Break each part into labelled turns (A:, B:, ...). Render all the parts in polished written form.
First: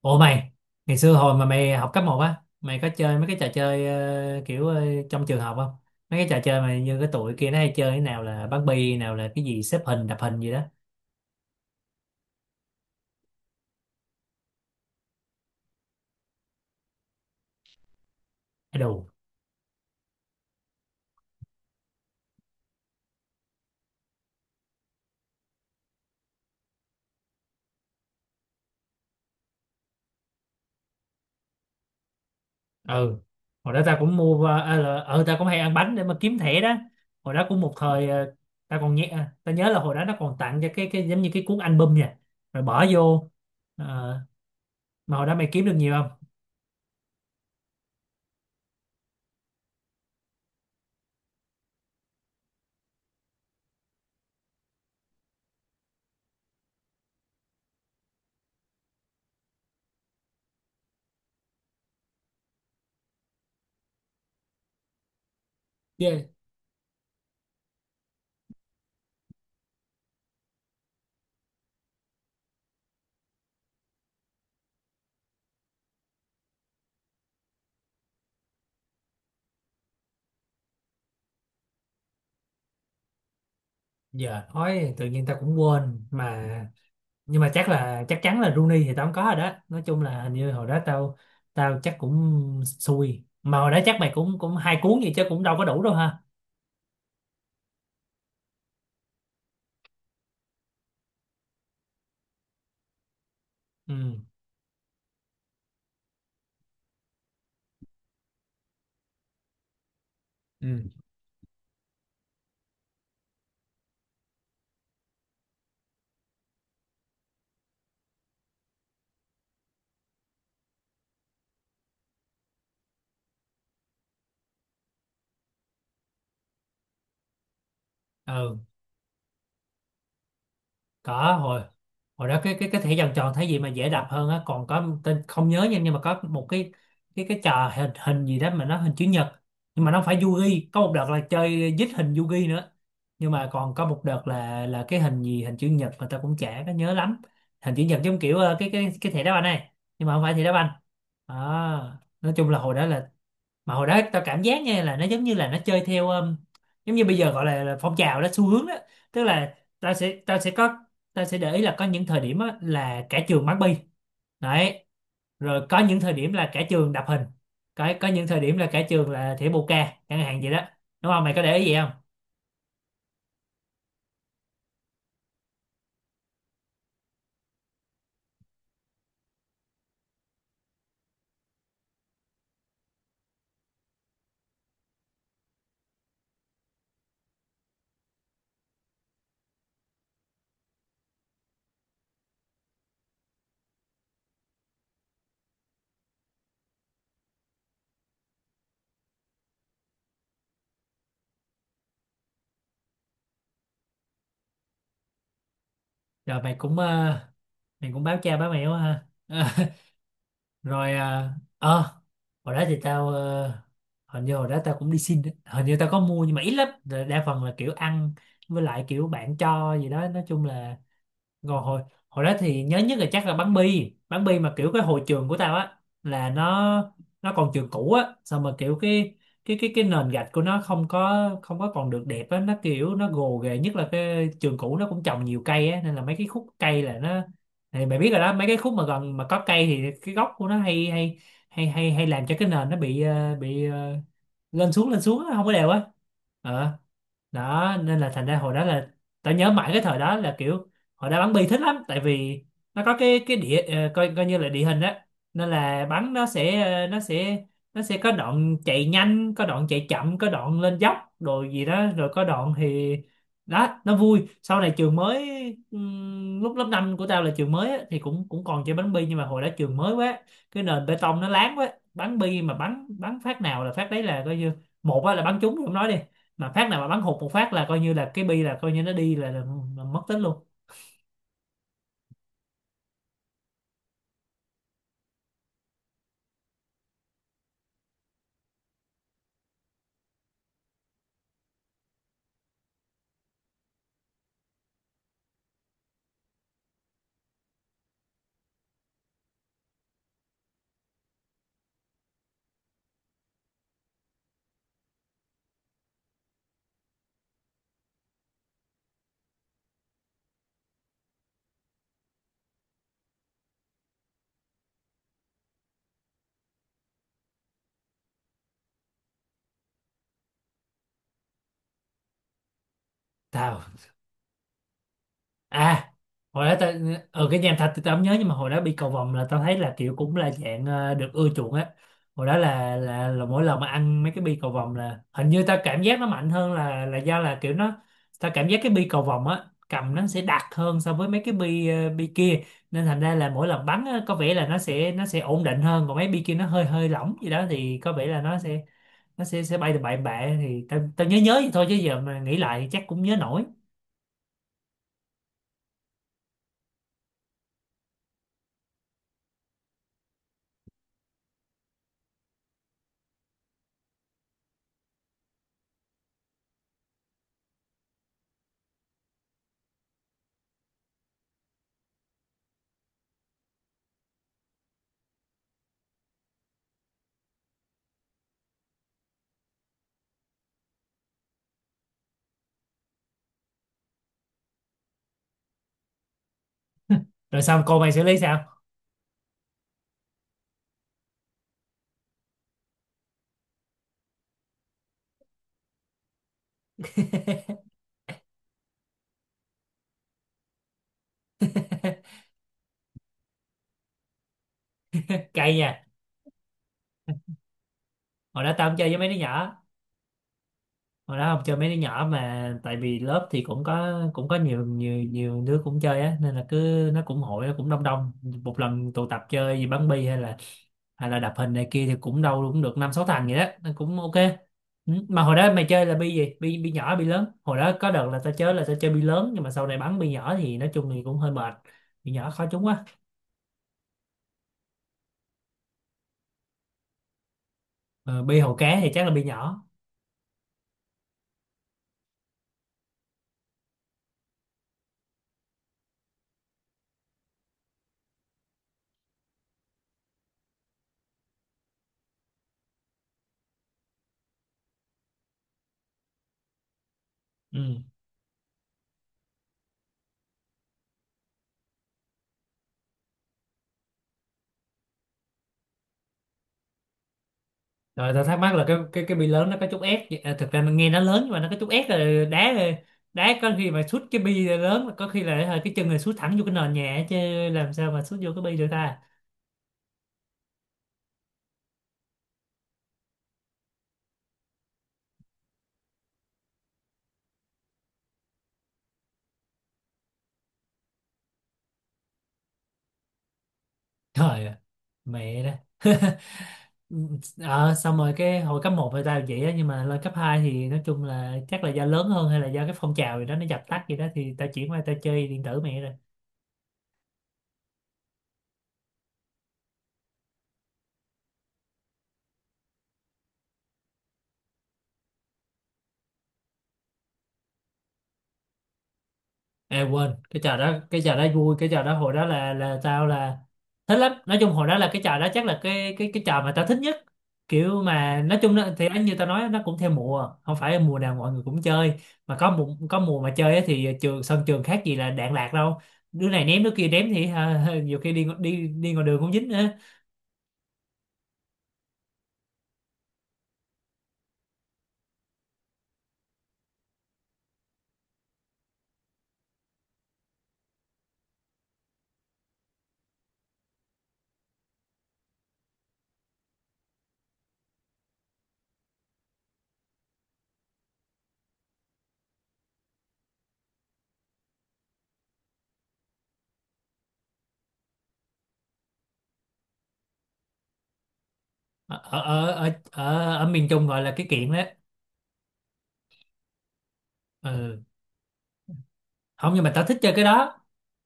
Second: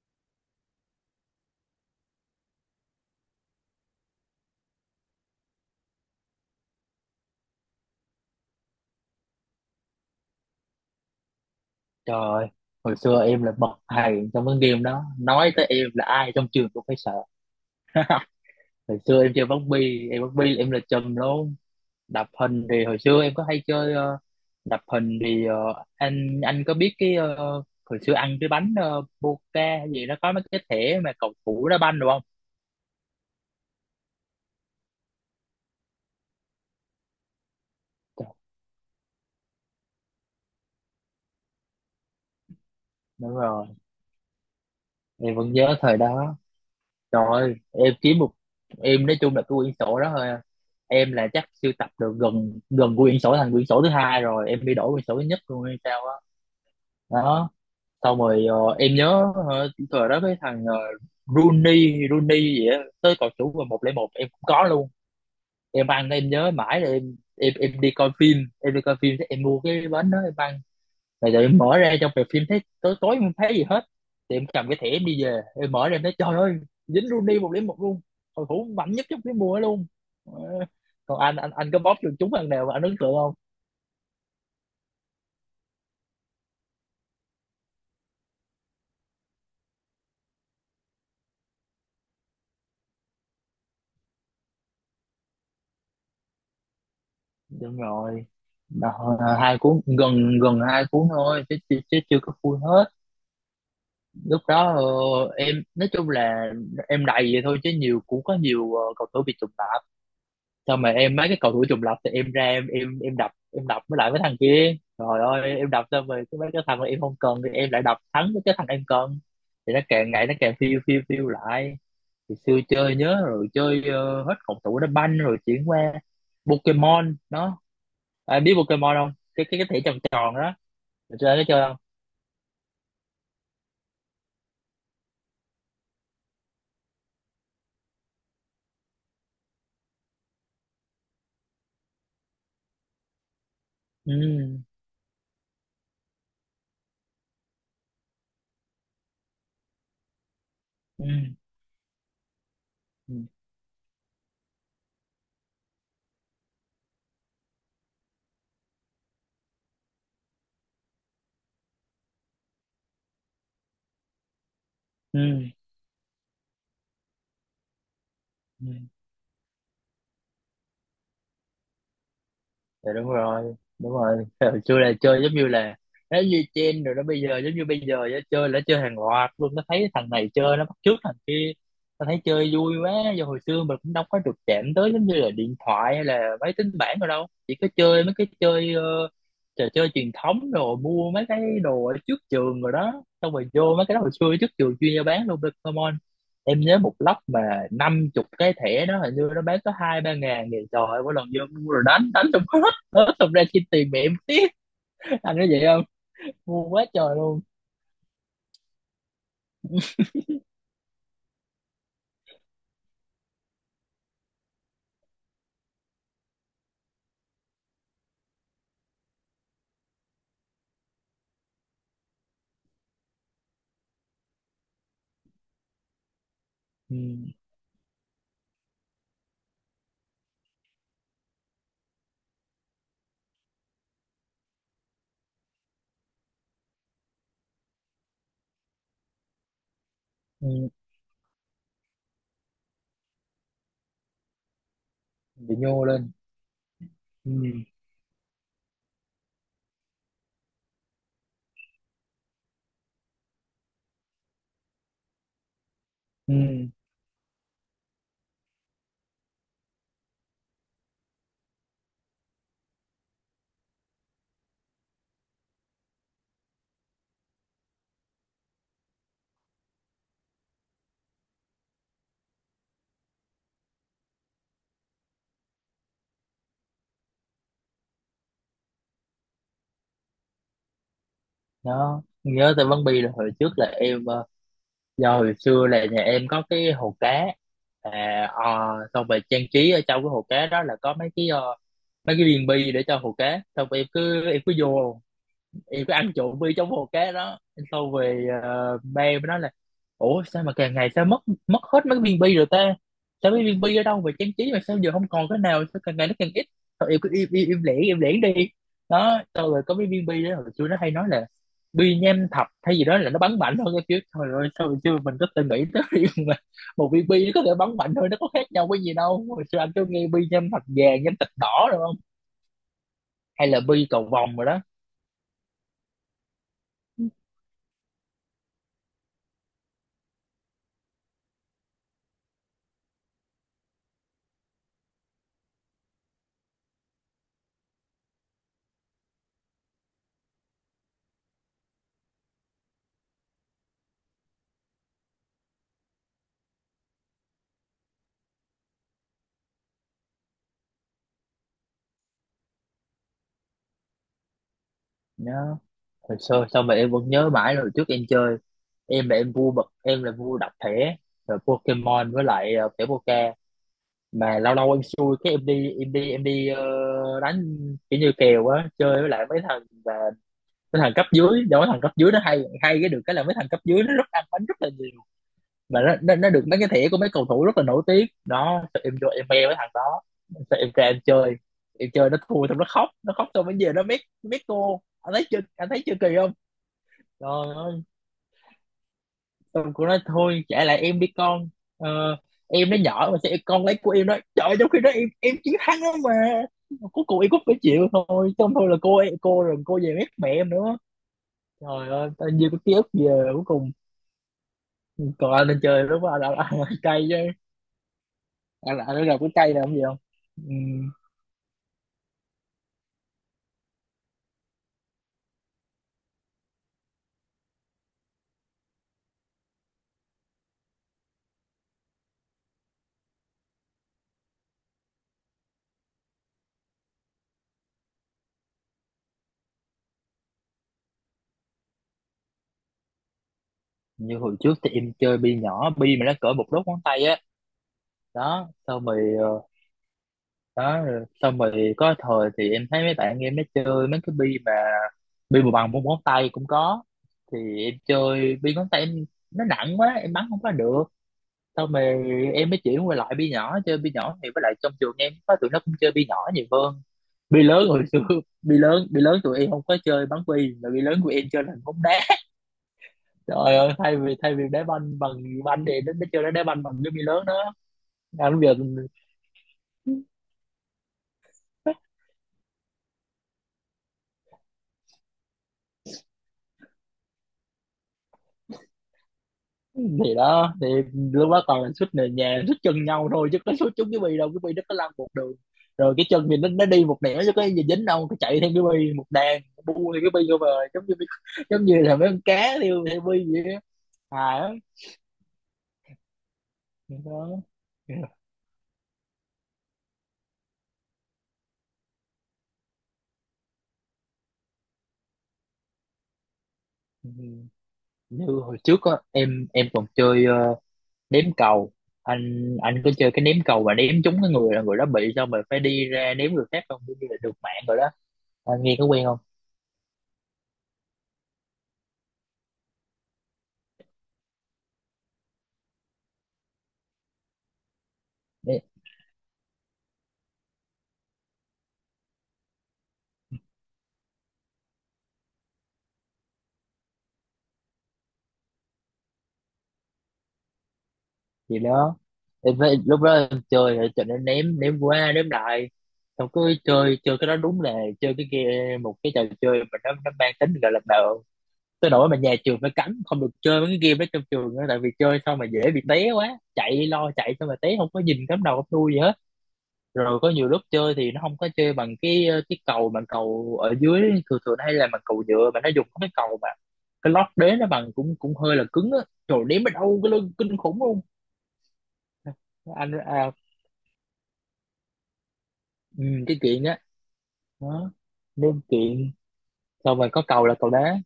A: Ủa mày, ngày xưa hồi mà mày học cấp 1 á, mày có chơi mấy cái trò chơi kiểu trong trường học không? Mấy cái trò chơi mà như cái tụi kia nó hay chơi cái nào là bắn bi, nào là cái gì xếp hình, đập hình gì đó.
B: Trời ơi, hồi xưa em là bậc thầy trong cái game đó. Nói tới em là ai trong trường cũng phải sợ.
A: Cái
B: Hồi
A: Đồ.
B: xưa em chơi bóng bi, em bóng bi là em là trùm luôn. Đập hình thì hồi xưa em có hay chơi đập hình thì anh có biết cái hồi xưa ăn cái bánh Boca hay gì nó có mấy cái thẻ mà cầu thủ đá banh đúng không?
A: Ừ. Hồi đó ta cũng mua ờ à, là- ờ, ta cũng hay ăn bánh để mà kiếm thẻ đó. Hồi đó cũng một thời
B: Trời,
A: ta còn nhẹ à, ta nhớ là hồi đó nó còn tặng cho cái giống như cái cuốn album nha. Rồi bỏ vô.
B: đúng rồi,
A: Ờ, mà hồi
B: em
A: đó mày
B: vẫn
A: kiếm được
B: nhớ
A: nhiều
B: thời
A: không?
B: đó. Trời ơi, em kiếm một, em nói chung là cái quyển sổ đó thôi à. Em là chắc sưu tập được gần gần quyển sổ thành quyển sổ thứ hai rồi em đi đổi quyển sổ thứ nhất luôn hay sao á đó. Xong rồi em nhớ thời đó cái thằng Rooney Rooney gì á tới cầu thủ và 101 em cũng có luôn. Em
A: Dạ.
B: ăn, em nhớ mãi là em đi coi phim, em đi coi phim, em mua cái bánh đó em ăn rồi giờ em mở ra trong rạp phim thấy tối tối em không thấy gì hết. Thì em cầm cái thẻ em đi về, em mở ra em thấy trời ơi, dính Rooney một điểm một luôn. Cầu thủ mạnh nhất trong cái mùa ấy luôn. Ờ, Còn anh có bóp được chúng lần nào mà anh ấn tượng không?
A: Giờ nói tự nhiên ta cũng quên mà, nhưng mà chắc là chắc chắn là Rooney thì tao không có rồi đó. Nói chung là hình như hồi đó tao tao chắc cũng xui, mà hồi đó chắc mày cũng cũng hai cuốn vậy chứ cũng đâu có đủ đâu ha.
B: Đúng rồi. Đó, hai cuốn, gần gần hai cuốn thôi chứ chưa có full hết.
A: Ừ,
B: Lúc đó em nói chung là em đầy vậy thôi chứ nhiều cũng có nhiều cầu thủ bị trùng lặp. Xong
A: ừ.
B: mà em mấy cái cầu thủ trùng lập thì em ra em đập, em đập với lại mấy thằng kia rồi ơi em đập xong rồi cái mấy cái thằng mà em không cần thì em lại đập thắng với cái thằng em cần thì nó càng ngày nó càng phiêu phiêu phiêu lại. Thì xưa chơi nhớ rồi chơi hết cầu thủ đá banh rồi chuyển qua Pokemon đó. À, biết
A: Ừ.
B: Pokemon không? Cái thẻ tròn tròn đó hồi
A: Có
B: xưa nó chơi
A: hồi
B: không?
A: hồi đó cái thẻ vòng tròn thấy gì mà dễ đập hơn á, còn có tên không nhớ nha, nhưng mà có một cái trò hình hình gì đó mà nó hình chữ nhật. Nhưng mà nó không phải Yugi, có một đợt là chơi dít hình Yugi nữa, nhưng mà còn có một đợt
B: ừ
A: là cái hình gì hình chữ nhật mà tao cũng chả có nhớ lắm. Hình chữ nhật giống kiểu cái thẻ đá banh này, nhưng mà không phải thẻ đá banh.
B: ừ
A: à, nói chung là hồi đó là,
B: ừ
A: mà hồi đó tao cảm giác nha, là nó giống như là nó chơi theo, giống như bây giờ gọi là phong trào đó, xu hướng đó. Tức là tao sẽ có, tao sẽ để ý là có những thời điểm á, là cả trường bắn bi đấy.
B: ừ
A: Rồi có những thời điểm là cả trường đập hình, có những thời điểm
B: ừ.
A: là cả trường là thỉa bồ ca chẳng hạn vậy đó. Đúng không, mày có để ý vậy không?
B: Dạ đúng rồi, đúng rồi. Hồi xưa là chơi giống như là nó như trend rồi đó, bây giờ giống như bây giờ á, chơi là chơi hàng loạt luôn, nó thấy thằng này chơi nó bắt chước thằng kia, nó thấy chơi vui quá. Do hồi xưa mình cũng đâu có được chạm tới giống như là điện thoại hay là máy tính bảng rồi đâu, chỉ có chơi mấy cái chơi trò chơi truyền thống rồi mua mấy cái đồ ở trước trường rồi đó, xong rồi vô mấy cái đó. Hồi xưa trước trường chuyên gia bán luôn Pokemon, em nhớ một lốc mà 50 cái thẻ đó hình như nó bán có 2 3 ngàn thì trời ơi mỗi lần vô mua rồi đánh đánh trong đó. Ớ thật ra chi tiền mẹ em tiếc, anh nói vậy không,
A: Rồi mày
B: ngu
A: cũng
B: quá
A: ờ,
B: trời luôn.
A: mày cũng báo cha báo mẹ quá ha. Ờ. Rồi hồi đó thì tao hình như hồi đó tao cũng đi xin á. Hình như tao có mua nhưng mà ít lắm. Rồi đa phần là kiểu ăn, với lại kiểu bạn cho gì đó, nói chung là. Rồi hồi hồi đó thì nhớ nhất là chắc là bắn bi. Bắn bi mà kiểu cái hồi trường của tao á, là nó
B: Ừ,
A: nó còn trường cũ á, xong mà kiểu cái nền gạch của nó không có còn được đẹp á, nó kiểu nó gồ ghề. Nhất là cái trường cũ nó cũng trồng nhiều cây á, nên là mấy cái khúc cây là nó, thì mày biết rồi đó, mấy cái khúc mà gần mà có cây thì cái gốc của nó
B: ừ,
A: hay hay hay hay hay làm cho cái nền nó bị lên xuống á, không có
B: bị
A: đều
B: nhô
A: á.
B: lên.
A: ờ
B: Ừ,
A: Đó nên là thành ra hồi đó là, tao nhớ mãi cái thời đó là kiểu hồi đó bắn bi thích lắm. Tại vì nó có cái coi coi như là địa hình á, nên là bắn nó sẽ
B: ừ,
A: ờ, nó sẽ có đoạn chạy nhanh, có đoạn chạy chậm, có đoạn lên dốc rồi gì đó, rồi có đoạn thì, đó nó vui. Sau này trường mới, lúc lớp 5 của tao là trường mới á, thì cũng cũng còn chơi bắn bi, nhưng mà hồi đó trường mới quá, cái nền bê tông nó láng quá. Bắn bi mà bắn bắn phát nào là phát đấy. Là coi như một á, là bắn trúng thì không nói đi, mà phát nào mà bắn hụt một phát là coi như là cái bi là coi như nó đi là mất tích luôn.
B: đó nhớ tới Bắn Bi là hồi trước là em do hồi xưa là nhà em có cái hồ cá. À, ờ, xong rồi trang trí ở trong cái hồ cá đó là có mấy cái mấy cái viên bi để cho hồ cá, xong rồi em cứ vô thì cứ ăn trộm bi trong hồ cá đó. Sau về, ba mới nói là ủa sao mà càng ngày sao mất, mất hết mấy viên bi rồi ta, sao mấy viên bi ở đâu về trang trí mà sao giờ không còn cái nào, sao càng ngày nó càng ít. Thôi em cứ im im im lẻn đi. Đó sau rồi có mấy viên bi đó, hồi xưa nó hay nói là bi nham thạch hay gì đó là nó bắn mạnh hơn cái kiểu. Thôi rồi sao hồi xưa mình có từng nghĩ tới việc mà một viên bi nó có thể bắn mạnh thôi, nó có khác nhau cái gì đâu. Hồi xưa anh cứ nghe bi nham thạch vàng, nham thạch đỏ rồi không hay là
A: Tào.
B: bi cầu vồng rồi đó.
A: À, hồi đó tao ở cái nhà thạch thì tao không nhớ, nhưng mà hồi đó bị cầu vồng là tao thấy là kiểu cũng là dạng được ưa chuộng á. Hồi đó là mỗi lần mà ăn mấy cái bi cầu vồng là hình như tao cảm giác nó mạnh hơn, là do là kiểu nó, tao cảm giác cái bi cầu vồng á, cầm nó sẽ đặc hơn so với mấy cái bi kia. Nên thành ra là mỗi lần bắn á, có vẻ là nó sẽ ổn định hơn, còn mấy bi kia nó hơi hơi lỏng gì đó thì có vẻ là nó sẽ, nó sẽ bay từ bậy bạ, thì tao tao nhớ nhớ vậy thôi chứ giờ mà nghĩ lại chắc cũng nhớ nổi.
B: Đó. Hồi xưa sao mà em vẫn nhớ mãi rồi, trước em chơi, em là em vua bật, em là vua đập thẻ rồi Pokemon với lại thẻ Poké mà lâu lâu em xui cái em đi đánh, kiểu như kèo á, chơi với lại mấy thằng và mấy thằng cấp dưới. Do mấy thằng cấp dưới nó hay hay cái được cái là mấy thằng cấp dưới nó rất ăn bánh rất là nhiều mà nó được mấy cái thẻ của mấy cầu thủ rất là nổi tiếng đó. Sao em vô em bè với thằng đó, sao em ra em chơi, em chơi nó thua xong nó khóc, nó khóc xong mới về nó mét mét cô. Anh thấy chưa, anh thấy chưa, kỳ không? Trời
A: Rồi xong cô
B: ơi,
A: mày xử lý sao?
B: xong cô nói thôi trả lại em đi con, ờ, em nó nhỏ mà sao con lấy của em đó. Trời ơi, trong khi đó em chiến thắng đó mà cuối cùng em cũng phải chịu thôi. Xong thôi là cô, rồi cô về mét mẹ em nữa. Trời ơi tao nhiều cái ký ức về cuối cùng. Còn anh
A: Cay
B: lên
A: nha.
B: chơi lúc đó anh cây chứ,
A: Hồi đó tao không
B: anh là
A: chơi
B: anh
A: với
B: nó
A: mấy đứa
B: gặp cái cây
A: nhỏ.
B: là không gì không. Ừ.
A: Hồi đó không chơi mấy đứa nhỏ, mà tại vì lớp thì cũng có nhiều nhiều nhiều đứa cũng chơi á, nên là cứ nó cũng hội, nó cũng đông đông. Một lần tụ tập chơi gì bắn bi, hay là đập hình này kia, thì cũng đâu cũng được năm sáu thằng vậy đó, nên cũng ok. Ừ, mà hồi đó mày chơi là bi gì, bi bi nhỏ bi lớn? Hồi đó có đợt là tao chơi bi lớn, nhưng mà sau này bắn bi nhỏ thì nói chung thì cũng hơi mệt, bi nhỏ khó trúng quá.
B: Như hồi trước thì em chơi bi nhỏ, bi mà nó cỡ một đốt ngón tay á
A: Ờ, Bi
B: đó,
A: hậu cá
B: xong
A: thì
B: rồi
A: chắc là bi nhỏ.
B: đó, rồi xong rồi có thời thì em thấy mấy bạn em nó chơi mấy cái bi mà bằng một ngón tay cũng có, thì em chơi bi ngón tay em, nó nặng quá em bắn không có được. Xong rồi em mới chuyển qua lại bi nhỏ, chơi bi nhỏ thì với lại trong trường em có tụi nó cũng chơi bi nhỏ nhiều hơn bi lớn.
A: Ừ.
B: Hồi xưa bi lớn tụi em không có chơi bắn bi, mà bi lớn của em chơi là bóng đá. Trời ơi, thay vì đá banh bằng banh thì nó chơi đá banh bằng cái bi lớn đó.
A: Rồi tao
B: À,
A: thắc
B: lúc
A: mắc
B: giờ
A: là cái bi lớn nó có chút ép à, thực ra nó nghe nó lớn nhưng mà nó có chút ép. Là đá đá, có khi mà sút cái bi lớn có khi là hả, cái chân này sút thẳng vô cái nền nhà ấy chứ, làm sao mà sút vô cái bi được ta.
B: thì đó, thì lúc đó toàn là suýt nền nhà, suýt chân nhau thôi chứ có suýt trúng cái bi đâu. Cái bi nó có lăn một đường rồi cái chân thì nó đi một nẻo chứ có gì dính đâu. Cái chạy theo cái bi một đàn bu thì cái bi vô bờ, giống như, giống như là mấy con cá theo theo bi vậy á, hài
A: Trời ơi,
B: lắm
A: mẹ đó.
B: đó.
A: Ờ, Xong rồi cái hồi cấp 1 thì tao vậy á, nhưng mà lên cấp 2 thì nói chung là chắc là do lớn hơn hay là do cái phong trào gì đó nó dập tắt gì đó, thì tao chuyển qua tao chơi điện tử mẹ rồi.
B: Ừ. Như hồi trước á, em còn chơi ném cầu. Anh có chơi cái ném cầu mà ném trúng cái người là người đó bị, xong rồi phải đi ra ném người khác không, giống như là được mạng rồi đó. Anh nghe có quen không?
A: À quên, cái trò đó vui, cái trò đó hồi đó là tao là thích lắm. Nói chung hồi đó là cái trò đó chắc là cái trò mà tao thích nhất. Kiểu mà nói chung nó, thì như tao nói nó cũng theo mùa, không phải mùa nào mọi người cũng chơi, mà có mùa mà chơi á thì sân trường khác gì là đạn lạc đâu. Đứa này ném, đứa kia ném thì ha, nhiều khi đi ngoài đường cũng dính nữa.
B: Gì đó, em phải lúc đó em chơi thì cho nên ném, ném qua ném lại, xong cứ chơi chơi cái đó, đúng là chơi cái game, một cái trò chơi mà nó mang tính gọi là nợ tới nỗi mà nhà trường phải cấm không được chơi mấy cái game đó trong trường nữa, tại vì chơi xong mà dễ bị té quá, chạy lo chạy xong mà té không có nhìn cắm đầu cắm đuôi gì hết. Rồi có nhiều lúc chơi thì nó không có chơi bằng cái cầu bằng cầu ở dưới thường thường, hay là bằng cầu nhựa, mà nó dùng cái cầu mà cái lót đế nó bằng cũng cũng hơi là cứng á, trời đếm ở đâu cái lưng kinh khủng luôn.
A: Ở ở ở
B: Anh à,
A: ở, ở miền Trung gọi là cái kiện đó.
B: ừ, cái chuyện đó
A: Ừ.
B: đó, đúng chuyện.
A: Không, nhưng mà tao
B: Xong
A: thích
B: rồi
A: chơi
B: có
A: cái
B: cầu là
A: đó,
B: cầu đá.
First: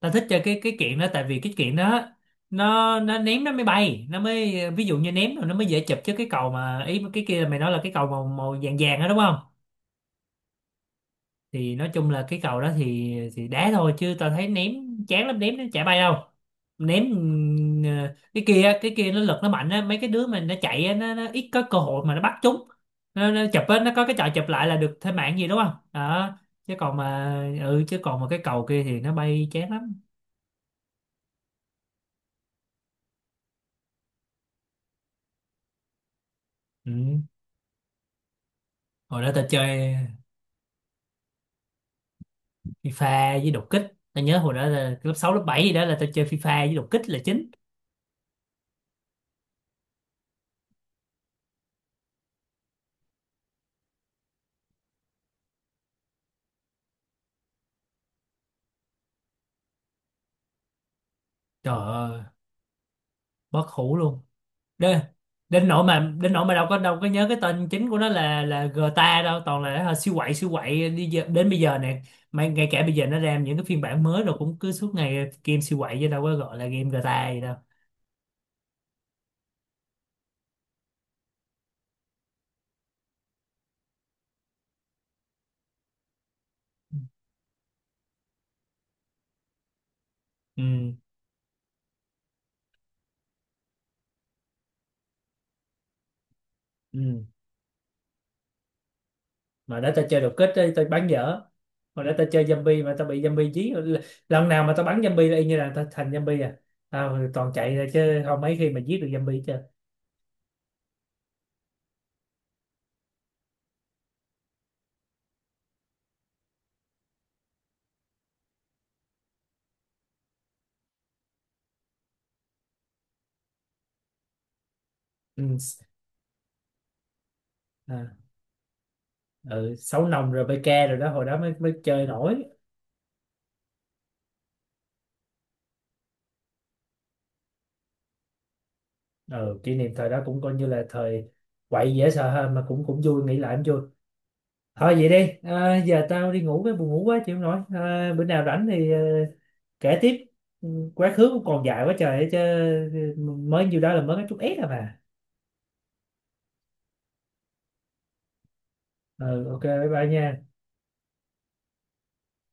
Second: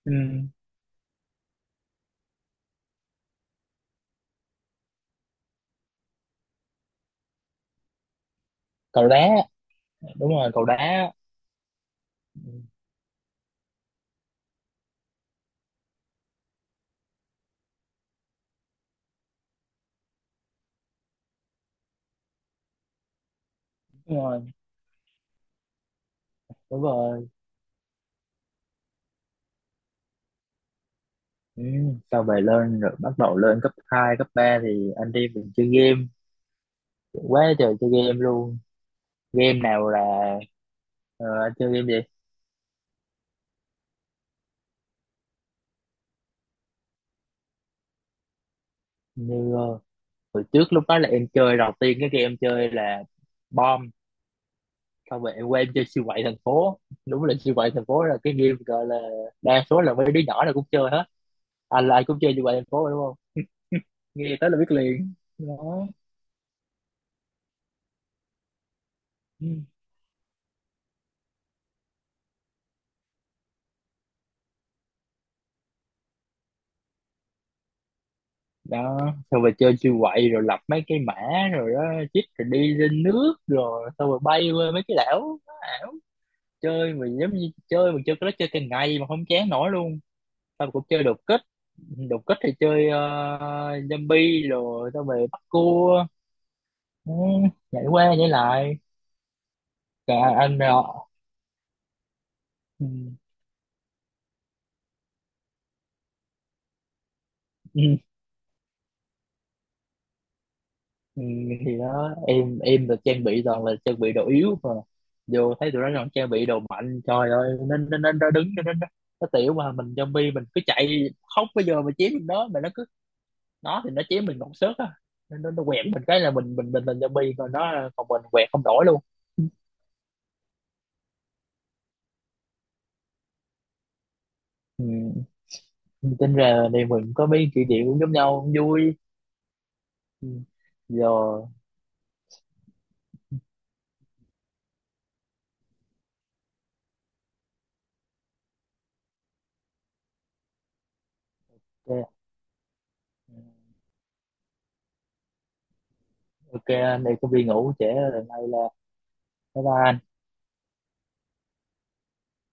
A: tao
B: Ừ,
A: thích chơi cái kiện đó. Tại vì cái kiện đó nó ném nó mới bay, nó mới ví dụ như ném rồi nó mới dễ chụp. Chứ cái cầu mà, ý cái kia là mày nói là cái cầu màu màu vàng vàng đó
B: cầu
A: đúng
B: đá,
A: không?
B: đúng rồi cầu đá.
A: Thì nói chung là cái cầu
B: Ừ,
A: đó thì đá thôi chứ tao thấy ném chán lắm, ném nó chả bay đâu. Ném. Ừ, cái kia nó lực nó mạnh á, mấy cái đứa mà nó chạy á, nó ít có cơ hội mà nó bắt chúng. Nó chụp á, nó có cái
B: đúng
A: trò chụp
B: rồi,
A: lại là được thêm mạng gì đúng không đó. chứ
B: đúng
A: còn
B: rồi.
A: mà ừ chứ còn mà cái cầu kia thì nó bay chán lắm.
B: Ừ. Sau về lên rồi bắt đầu lên cấp 2 cấp 3 thì anh đi, mình chơi game
A: Ừ.
B: quá trời, chơi game luôn.
A: Hồi đó tao
B: Game nào
A: chơi
B: là ờ, anh chơi game gì?
A: FIFA với đột kích. Tao nhớ hồi đó là lớp 6 lớp 7 gì đó là tao chơi FIFA với đột kích là chính.
B: Như hồi trước lúc đó là em chơi đầu tiên, cái game em chơi là bom. Sau về em quen chơi siêu quậy thành phố, đúng là siêu quậy thành phố là cái game gọi là đa số là mấy đứa nhỏ là cũng chơi hết
A: Trời
B: anh, là ai cũng
A: ơi,
B: chơi siêu quậy thành phố, đúng
A: bất hủ luôn.
B: nghe tới là biết
A: đến
B: liền
A: đến nỗi
B: đó.
A: mà đến nỗi mà đâu có nhớ cái tên chính của nó là GTA đâu, toàn
B: Ừ.
A: là hả, siêu quậy đi giờ, đến bây giờ nè. Mà ngay cả bây giờ nó ra những cái phiên bản mới rồi cũng cứ suốt ngày game siêu quậy, chứ đâu có gọi là game GTA gì đâu.
B: Đó xong rồi chơi siêu quậy rồi lập mấy cái mã rồi đó, chích rồi đi lên nước rồi xong rồi bay qua mấy cái đảo. Nó ảo, chơi mà giống như chơi, mà chơi cái đó chơi cả ngày mà không chán nổi luôn. Xong cũng
A: Ừ,
B: chơi đột kích. Đột kích thì chơi zombie rồi xong rồi bắt cua. Ừ,
A: ừ.
B: nhảy qua nhảy lại
A: Mà để tao
B: cả
A: chơi đột kích
B: anh
A: ấy, tao
B: rồi.
A: bắn dở. Mà để tao chơi zombie
B: Ừ.
A: mà tao bị zombie dí, lần nào mà tao bắn zombie là y như là tao thành zombie à. Tao toàn chạy ra
B: Ừ.
A: chứ không mấy khi mà giết được zombie chứ.
B: Ừ, thì đó em được trang bị toàn là trang bị đồ yếu mà vô thấy tụi nó còn trang bị đồ mạnh, trời ơi, nên nên nên nó đứng, nên nó tiểu, mà mình zombie mình cứ chạy khóc. Bây giờ mà chém nó, mà nó cứ nó thì nó chém mình còn sớt á, nên nó,
A: Ừ.
B: nó quẹt mình cái là mình zombie, còn nó còn
A: À,
B: mình quẹt không nổi luôn.
A: ừ. Sáu nòng rồi PK rồi đó, hồi đó mới mới chơi nổi.
B: Ừ. Tính ra đây mình có mấy kỷ niệm cũng giống nhau, cũng vui.
A: Ừ, kỷ niệm thời đó
B: Ừ,
A: cũng coi như là
B: giờ.
A: thời quậy dễ sợ hơn, mà cũng cũng vui, nghĩ lại cũng vui. Thôi vậy đi à, giờ tao đi ngủ, cái buồn ngủ quá chịu không nổi à. Bữa nào rảnh thì kể tiếp. Ừ, quá khứ cũng còn dài quá trời
B: OK,
A: ấy chứ. Ừ, mới nhiêu đó là mới có chút ép à mà.
B: ok anh đây có đi công viên ngủ trễ rồi, nay là,
A: Ừ, ok,
B: bye bye
A: bye
B: anh.
A: bye nha.